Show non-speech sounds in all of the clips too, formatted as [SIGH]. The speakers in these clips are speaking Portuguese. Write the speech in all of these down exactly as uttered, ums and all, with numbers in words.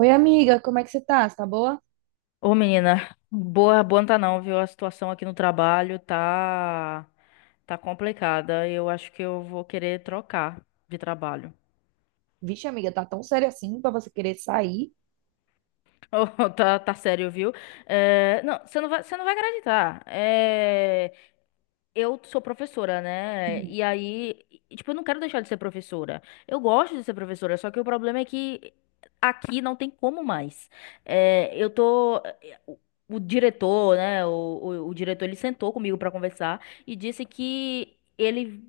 Oi, amiga, como é que você tá? Você tá boa? Ô, menina, boa, boa não tá não, viu? A situação aqui no trabalho tá tá complicada. Eu acho que eu vou querer trocar de trabalho. Vixe, amiga, tá tão sério assim pra você querer sair? Oh, [LAUGHS] tá, tá sério, viu? É, não, você não vai, você não vai acreditar. É, eu sou professora, né? Uhum. E aí, e, tipo, eu não quero deixar de ser professora. Eu gosto de ser professora, só que o problema é que aqui não tem como mais. É, eu tô. eh, O o diretor, né? O, o, o diretor, ele sentou comigo pra conversar e disse que ele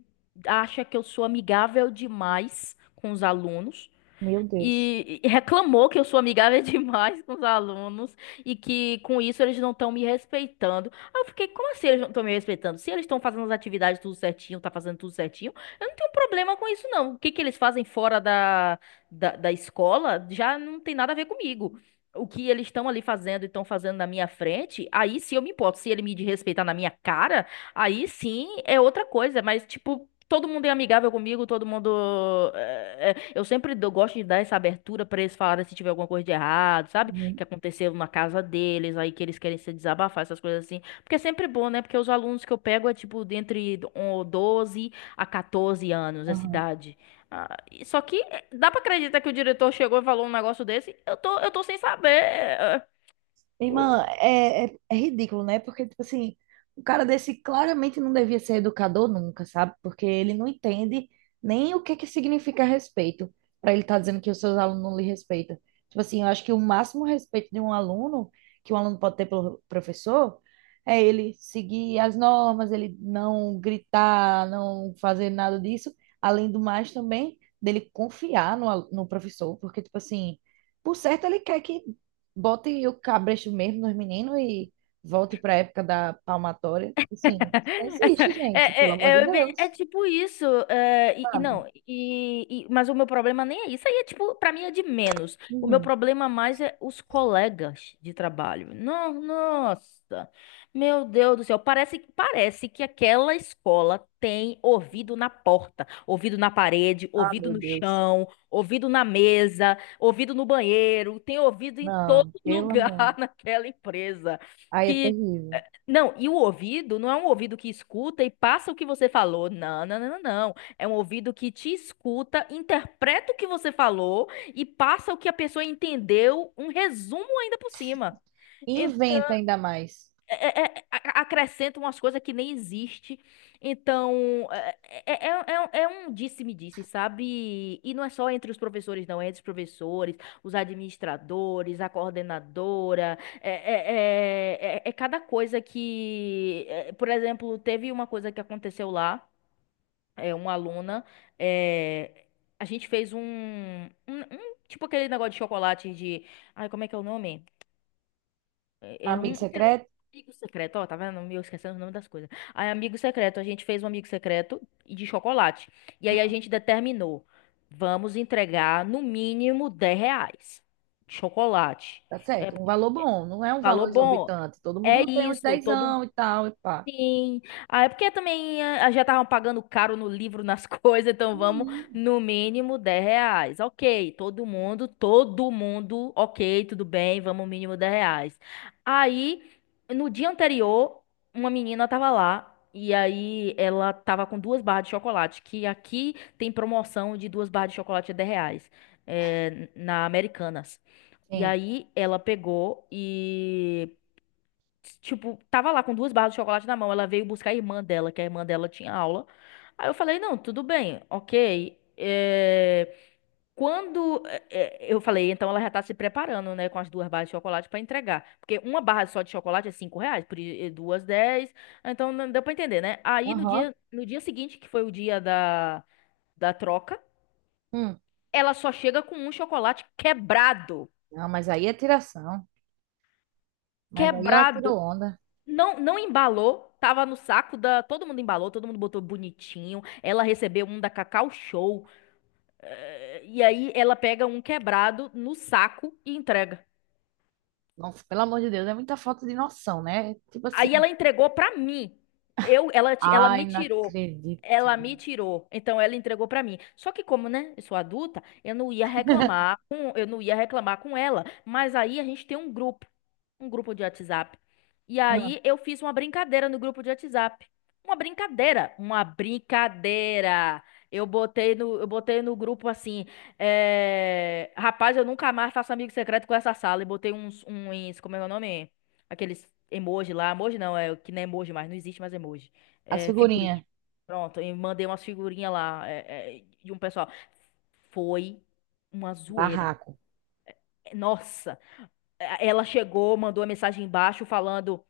acha que eu sou amigável demais com os alunos Meu Deus. e e reclamou que eu sou amigável [LAUGHS] demais com os alunos e que com isso eles não estão me respeitando. Aí eu fiquei, como assim eles não estão me respeitando? Se eles estão fazendo as atividades tudo certinho, tá fazendo tudo certinho, eu não tenho problema com isso não. O que que eles fazem fora da, da, da escola já não tem nada a ver comigo. O que eles estão ali fazendo e estão fazendo na minha frente, aí sim eu me importo. Se ele me desrespeitar na minha cara, aí sim é outra coisa. Mas, tipo, todo mundo é amigável comigo, todo mundo. é, é, eu sempre dou- gosto de dar essa abertura pra eles falarem se tiver alguma coisa de errado, sabe? Uhum. Que aconteceu na casa deles, aí que eles querem se desabafar, essas coisas assim. Porque é sempre bom, né? Porque os alunos que eu pego é tipo de entre doze a catorze anos, essa Aham. idade. Ah, e- só que é, dá pra acreditar que o diretor chegou e falou um negócio desse? Eu tô, eu tô sem saber. Irmã, é, é, é ridículo, né? Porque, tipo assim, o cara desse claramente não devia ser educador nunca, sabe? Porque ele não entende nem o que que significa respeito, para ele estar dizendo que os seus alunos não lhe respeitam. Tipo assim, eu acho que o máximo respeito de um aluno, que um aluno pode ter pelo professor, é ele seguir as normas, ele não gritar, não fazer nada disso. Além do mais, também, dele confiar no, alu- no professor, porque, tipo assim, por certo, ele quer que bote o cabresto mesmo nos meninos e volte para a época da palmatória. Assim, não [LAUGHS] existe, É, gente, pelo amor de é, é, bem- é Deus, tipo isso. é, e, e sabe? não, e, e- mas o meu problema nem é isso. Aí é tipo, pra mim é de menos. O meu Uhum. problema mais é os colegas de trabalho. Não, nossa, meu Deus do céu. Parece, parece que aquela escola tem ouvido na porta, ouvido na parede, Ah, ouvido meu no Deus. chão, ouvido na mesa, ouvido no banheiro, tem ouvido em todo Não, [LAUGHS] pelo amor. lugar naquela empresa Aí é terrível. não, e o ouvido não é um ouvido que escuta e passa o que você falou. Não, não, não, não. Não. É um ouvido que te escuta, interpreta o que você falou e passa o que a pessoa entendeu, um resumo ainda por cima E inventa ainda mais. é- é- a- acrescenta umas coisas que nem existe. Então, é, é, é, é é um disse-me-disse, sabe? E não é só entre os professores, não. É entre os professores, os administradores, a coordenadora. É, é, é, é- é- cada coisa que... é, por exemplo, teve uma coisa que aconteceu lá. É, uma aluna... é, a gente fez um, um, um- tipo aquele negócio de chocolate de... Ai, como é que é o nome? É é um Amigo aquele secreto, amigo secreto, ó, tá vendo? Eu esquecendo o nome das coisas. Aí, amigo secreto, a gente fez um amigo secreto e de chocolate. E aí a gente determinou, vamos entregar no mínimo dez reais de chocolate. tá certo? Um valor bom, não é um Valor valor bom. exorbitante. Todo É mundo tem uns isso, todo. dezão e tal, e pá. Sim. Ah, é porque também ah, já estavam pagando caro no livro, nas [LAUGHS] coisas, então vamos Uhum. no mínimo dez reais. Ok, todo mundo, todo mundo, ok, tudo bem, vamos mínimo dez reais. Aí, no dia anterior, uma menina tava lá e aí ela tava com duas barras de chocolate, que aqui tem promoção de duas barras de chocolate a dez reais, é, na Americanas. E Sim. aí ela pegou e tipo, tava lá com duas barras de chocolate na mão. Ela veio buscar a irmã dela, que a irmã dela tinha aula. Aí eu falei, não, tudo bem, ok. É, Quando é, é, eu falei, então ela já tá se preparando, né, com as duas barras de chocolate pra entregar. Porque uma barra só de chocolate é cinco reais, por i- eh, duas, dez. Então não deu pra entender, né? Aí no Aham. dia, no dia seguinte, que foi o dia da, da troca, Hum. ela só chega com um chocolate quebrado. Não, mas aí é tiração. Mas aí ela Quebrado. tirou onda. Não, não embalou, tava no saco da. Todo mundo embalou, todo mundo botou bonitinho. Ela recebeu um da Cacau Show. eh, e aí ela pega um quebrado no saco e entrega. Nossa, pelo amor de Deus, é muita falta de noção, né? Tipo Aí assim, ela entregou para mim. Eu, ela, ti- ela ai, me não tirou. acredito. Ela me tirou. Então ela entregou para mim. Só que como, né, eu sou adulta, eu não ia reclamar com, eu não ia reclamar com ela, mas aí a gente tem um grupo, um grupo de WhatsApp. E Ah, aí eu fiz uma brincadeira no grupo de WhatsApp. Uma brincadeira, uma brincadeira. Eu botei no, eu botei no grupo assim, eh, rapaz, eu nunca mais faço amigo secreto com essa sala. E botei uns, uns, como é o nome? Aqueles emoji lá. Emoji não, é que não é emoji mais, não existe mais emoji. as É figurinha. figurinhas. Pronto, e mandei umas figurinhas lá é, é, de um pessoal. Foi uma zoeira. Barraco. Nossa, é, ela chegou, mandou uma mensagem embaixo falando: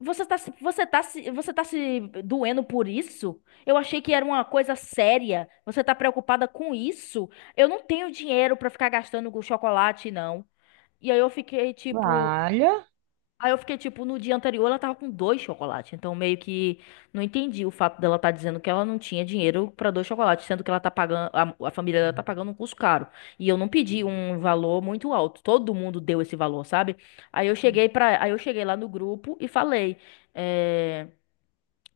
Você tá, se- você tá, se- você tá se doendo por isso? Eu achei que era uma coisa séria. Você tá preocupada com isso? Eu não tenho dinheiro pra ficar gastando com chocolate, não. E aí eu fiquei tipo. Olha. Aí eu fiquei tipo, no dia anterior ela tava com dois chocolates. Então meio que não entendi o fato dela tá dizendo que ela não tinha dinheiro pra dois chocolates, sendo que ela tá pagando, a, a família dela tá pagando um custo caro. E eu não pedi um valor muito alto. Todo mundo deu esse valor, sabe? Aí eu cheguei para, aí eu cheguei lá no grupo e falei, é.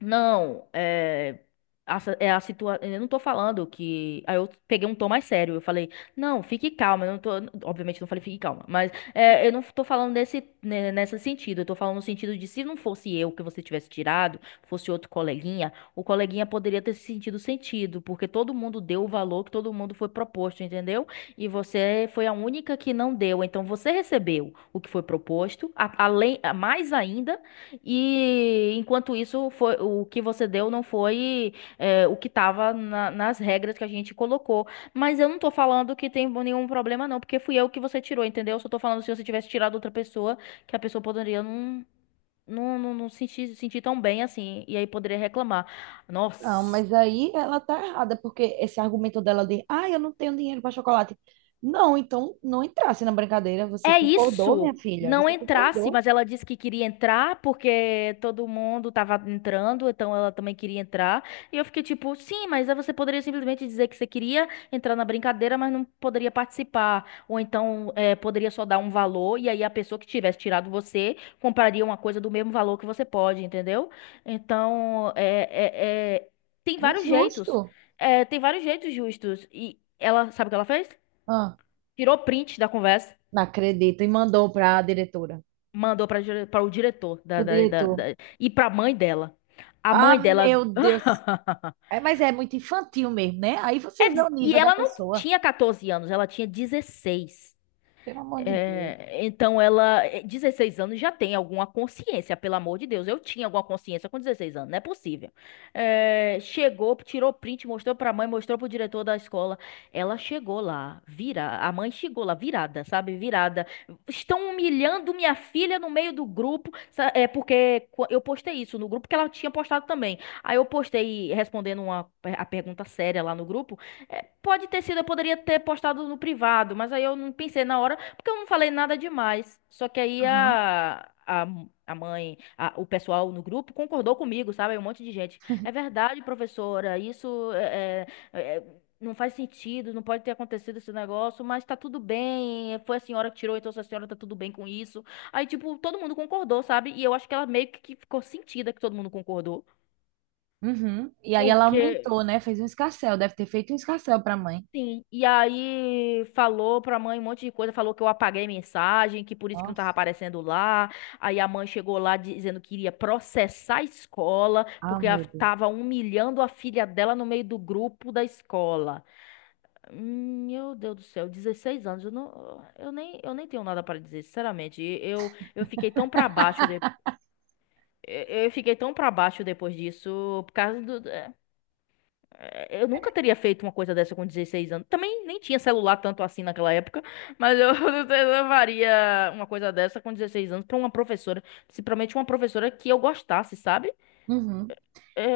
Não, é. A, si- é a situa... Eu não tô falando que. Aí eu peguei um tom mais sério. Eu falei, não, fique calma. Eu não tô... Obviamente, eu não falei fique calma. Mas é, eu não tô falando nesse, ne- nesse sentido. Eu tô falando no sentido de se não fosse eu que você tivesse tirado, fosse outro coleguinha, o coleguinha poderia ter se sentido sentido. Porque todo mundo deu o valor que todo mundo foi proposto, entendeu? E você foi a única que não deu. Então você recebeu o que foi proposto, a- além, mais ainda. E enquanto isso, foi, o que você deu não foi é, o que estava nas regras que a gente colocou. Mas eu não tô falando que tem nenhum problema, não, porque fui eu que você tirou, entendeu? Eu só tô falando se você tivesse tirado outra pessoa, que a pessoa poderia não, não, não, não sentir, sentir tão bem assim, e aí poderia reclamar. Não, Nossa. mas aí ela tá errada, porque esse argumento dela de, ah, eu não tenho dinheiro para chocolate. Não, então não entrasse na brincadeira. Você É concordou, minha isso. filha? Não Você entrasse, concordou? mas ela disse que queria entrar porque todo mundo tava entrando, então ela também queria entrar. E eu fiquei tipo, sim, mas aí você poderia simplesmente dizer que você queria entrar na brincadeira, mas não poderia participar. Ou então eh, poderia só dar um valor e aí a pessoa que tivesse tirado você compraria uma coisa do mesmo valor que você pode, entendeu? Então, é, é- é- tem É vários jeitos. injusto. É, tem vários jeitos justos. E ela, sabe o que ela fez? Ah, Tirou print da conversa. não acredito. E mandou para a diretora. Mandou para o diretor da, O da, da, da, diretor. e para a mãe dela. A mãe Ah, dela. meu Deus. [LAUGHS] É, mas é muito infantil mesmo, né? Aí você É, vê o des- e nível da ela não pessoa. tinha catorze anos, ela tinha dezesseis Pelo amor de Deus. é, então ela, eh, dezesseis anos já tem alguma consciência, pelo amor de Deus. Eu tinha alguma consciência com dezesseis anos, não é possível. Eh, chegou, tirou print, mostrou pra mãe, mostrou pro diretor da escola. Ela chegou lá, vira, a mãe chegou lá, virada, sabe? Virada. Estão humilhando minha filha no meio do grupo, sa- é porque qu- eu postei isso no grupo que ela tinha postado também. Aí eu postei respondendo uma, a pergunta séria lá no grupo. É, Pode ter sido, eu poderia ter postado no privado, mas aí eu não pensei na hora. Porque eu não falei nada demais. Só que aí Aham. a, a, a mãe, a- o pessoal no grupo concordou comigo, sabe? Um monte de gente. É verdade, professora, isso é, é- é- não faz sentido, não pode ter acontecido esse negócio, mas tá tudo bem. Foi a senhora que tirou, então se a senhora tá tudo bem com isso. Aí, tipo, todo mundo concordou, sabe? E eu acho que ela meio que ficou sentida que todo mundo concordou. Uhum. E aí ela Porque aumentou, né? Fez um escarcéu, deve ter feito um escarcéu para a mãe. sim, e aí falou pra mãe um monte de coisa, falou que eu apaguei mensagem, que por isso que não tava Nossa. aparecendo lá. Aí a mãe chegou lá dizendo que iria processar a escola, Ah, porque ela meu Deus. tava humilhando a filha dela no meio do grupo da escola. Hum, Meu Deus do céu, dezesseis anos, eu não, eu nem, eu nem tenho nada pra dizer, sinceramente. Eu, eu fiquei tão pra baixo de, eu eu fiquei tão pra baixo depois disso, por causa do, é, eu nunca teria feito uma coisa dessa com dezesseis anos. Também nem tinha celular tanto assim naquela época, mas eu, [LAUGHS] eu faria uma coisa dessa com dezesseis anos pra uma professora, principalmente uma professora que eu gostasse, sabe? Uhum.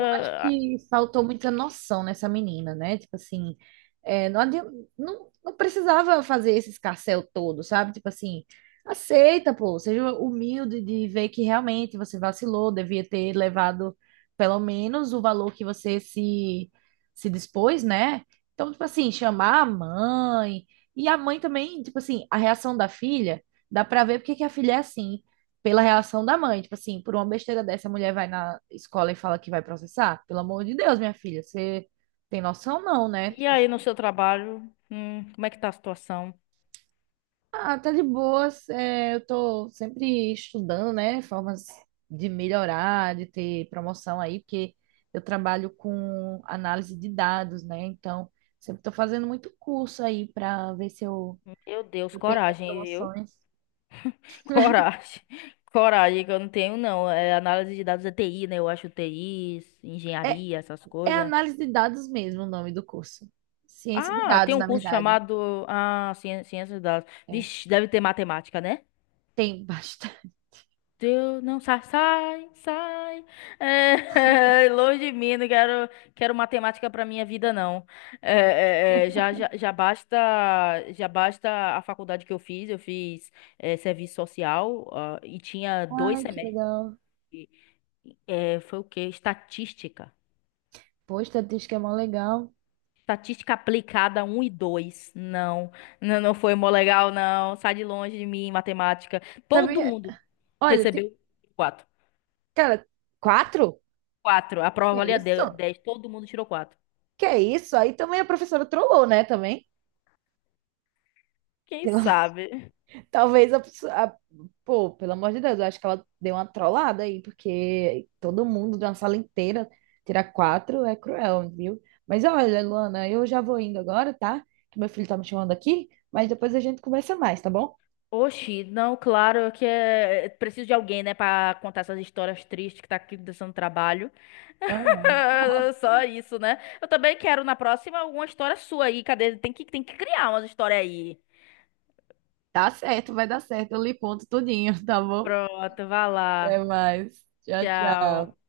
Eu acho que faltou muita noção nessa menina, né? Tipo assim, é, não, adi- não, não precisava fazer esse escarcéu todo, sabe? Tipo assim, aceita, pô, seja humilde de ver que realmente você vacilou, devia ter levado pelo menos o valor que você se, se dispôs, né? Então, tipo assim, chamar a mãe. E a mãe também, tipo assim, a reação da filha, dá pra ver porque que a filha é assim pela reação da mãe. Tipo assim, por uma besteira dessa, a mulher vai na escola e fala que vai processar. Pelo amor de Deus, minha filha, você tem noção não, né? e Tipo, aí no seu trabalho, hum, como é que tá a situação? ah, tá de boas, é, eu tô sempre estudando, né? Formas de melhorar, de ter promoção aí, porque eu trabalho com análise de dados, né? Então, sempre tô fazendo muito curso aí para ver se eu, Meu Deus, eu tenho mais coragem, viu? promoções. [LAUGHS] Coragem. Coragem que eu não tenho, não. É análise de dados é T I, né? Eu acho T I, É, engenharia, essas é coisas. análise de dados mesmo o nome do curso. Ciência de Ah, tem dados, um na curso verdade. chamado ah, ciên- ciência de dados. É. Vixe, deve ter matemática, né? Tem bastante. Deus, não sai, sai, sai. É, [LAUGHS] longe de mim, não quero, quero matemática para minha vida, não. É, é, é, já, já, já basta, já basta a faculdade que eu fiz. Eu fiz é, serviço social ah, e tinha dois Ai, que semestres. legal. É, foi o quê? Estatística. Pô, estatística é mó legal. Estatística aplicada um e dois. Não, não, não foi mó legal, não. Sai de longe de mim, matemática. Todo Sabia? mundo Olha, tem- recebeu quatro. cara, quatro? Quatro. A prova Que é valia isso? de- dez. Todo mundo tirou quatro. Que é isso? Aí também a professora trollou, né? Também. Quem Pelo- sabe? [LAUGHS] Talvez a, pessoa- a- pô, pelo amor de Deus, eu acho que ela deu uma trollada aí, porque todo mundo de uma sala inteira tirar quatro é cruel, viu? Mas olha, Luana, eu já vou indo agora, tá? Que meu filho tá me chamando aqui, mas depois a gente conversa mais, tá bom? Oxi, não, claro que é... Preciso de alguém, né, pra contar essas histórias tristes que tá aqui dando trabalho. Ah, [LAUGHS] Só isso, né? Eu também quero na próxima alguma história sua aí. Cadê? Tem que, tem que criar umas histórias aí. tá certo, vai dar certo. Eu lhe conto tudinho, [LAUGHS] tá bom? Pronto, vai Até lá. mais. Tchau, tchau. Tchau.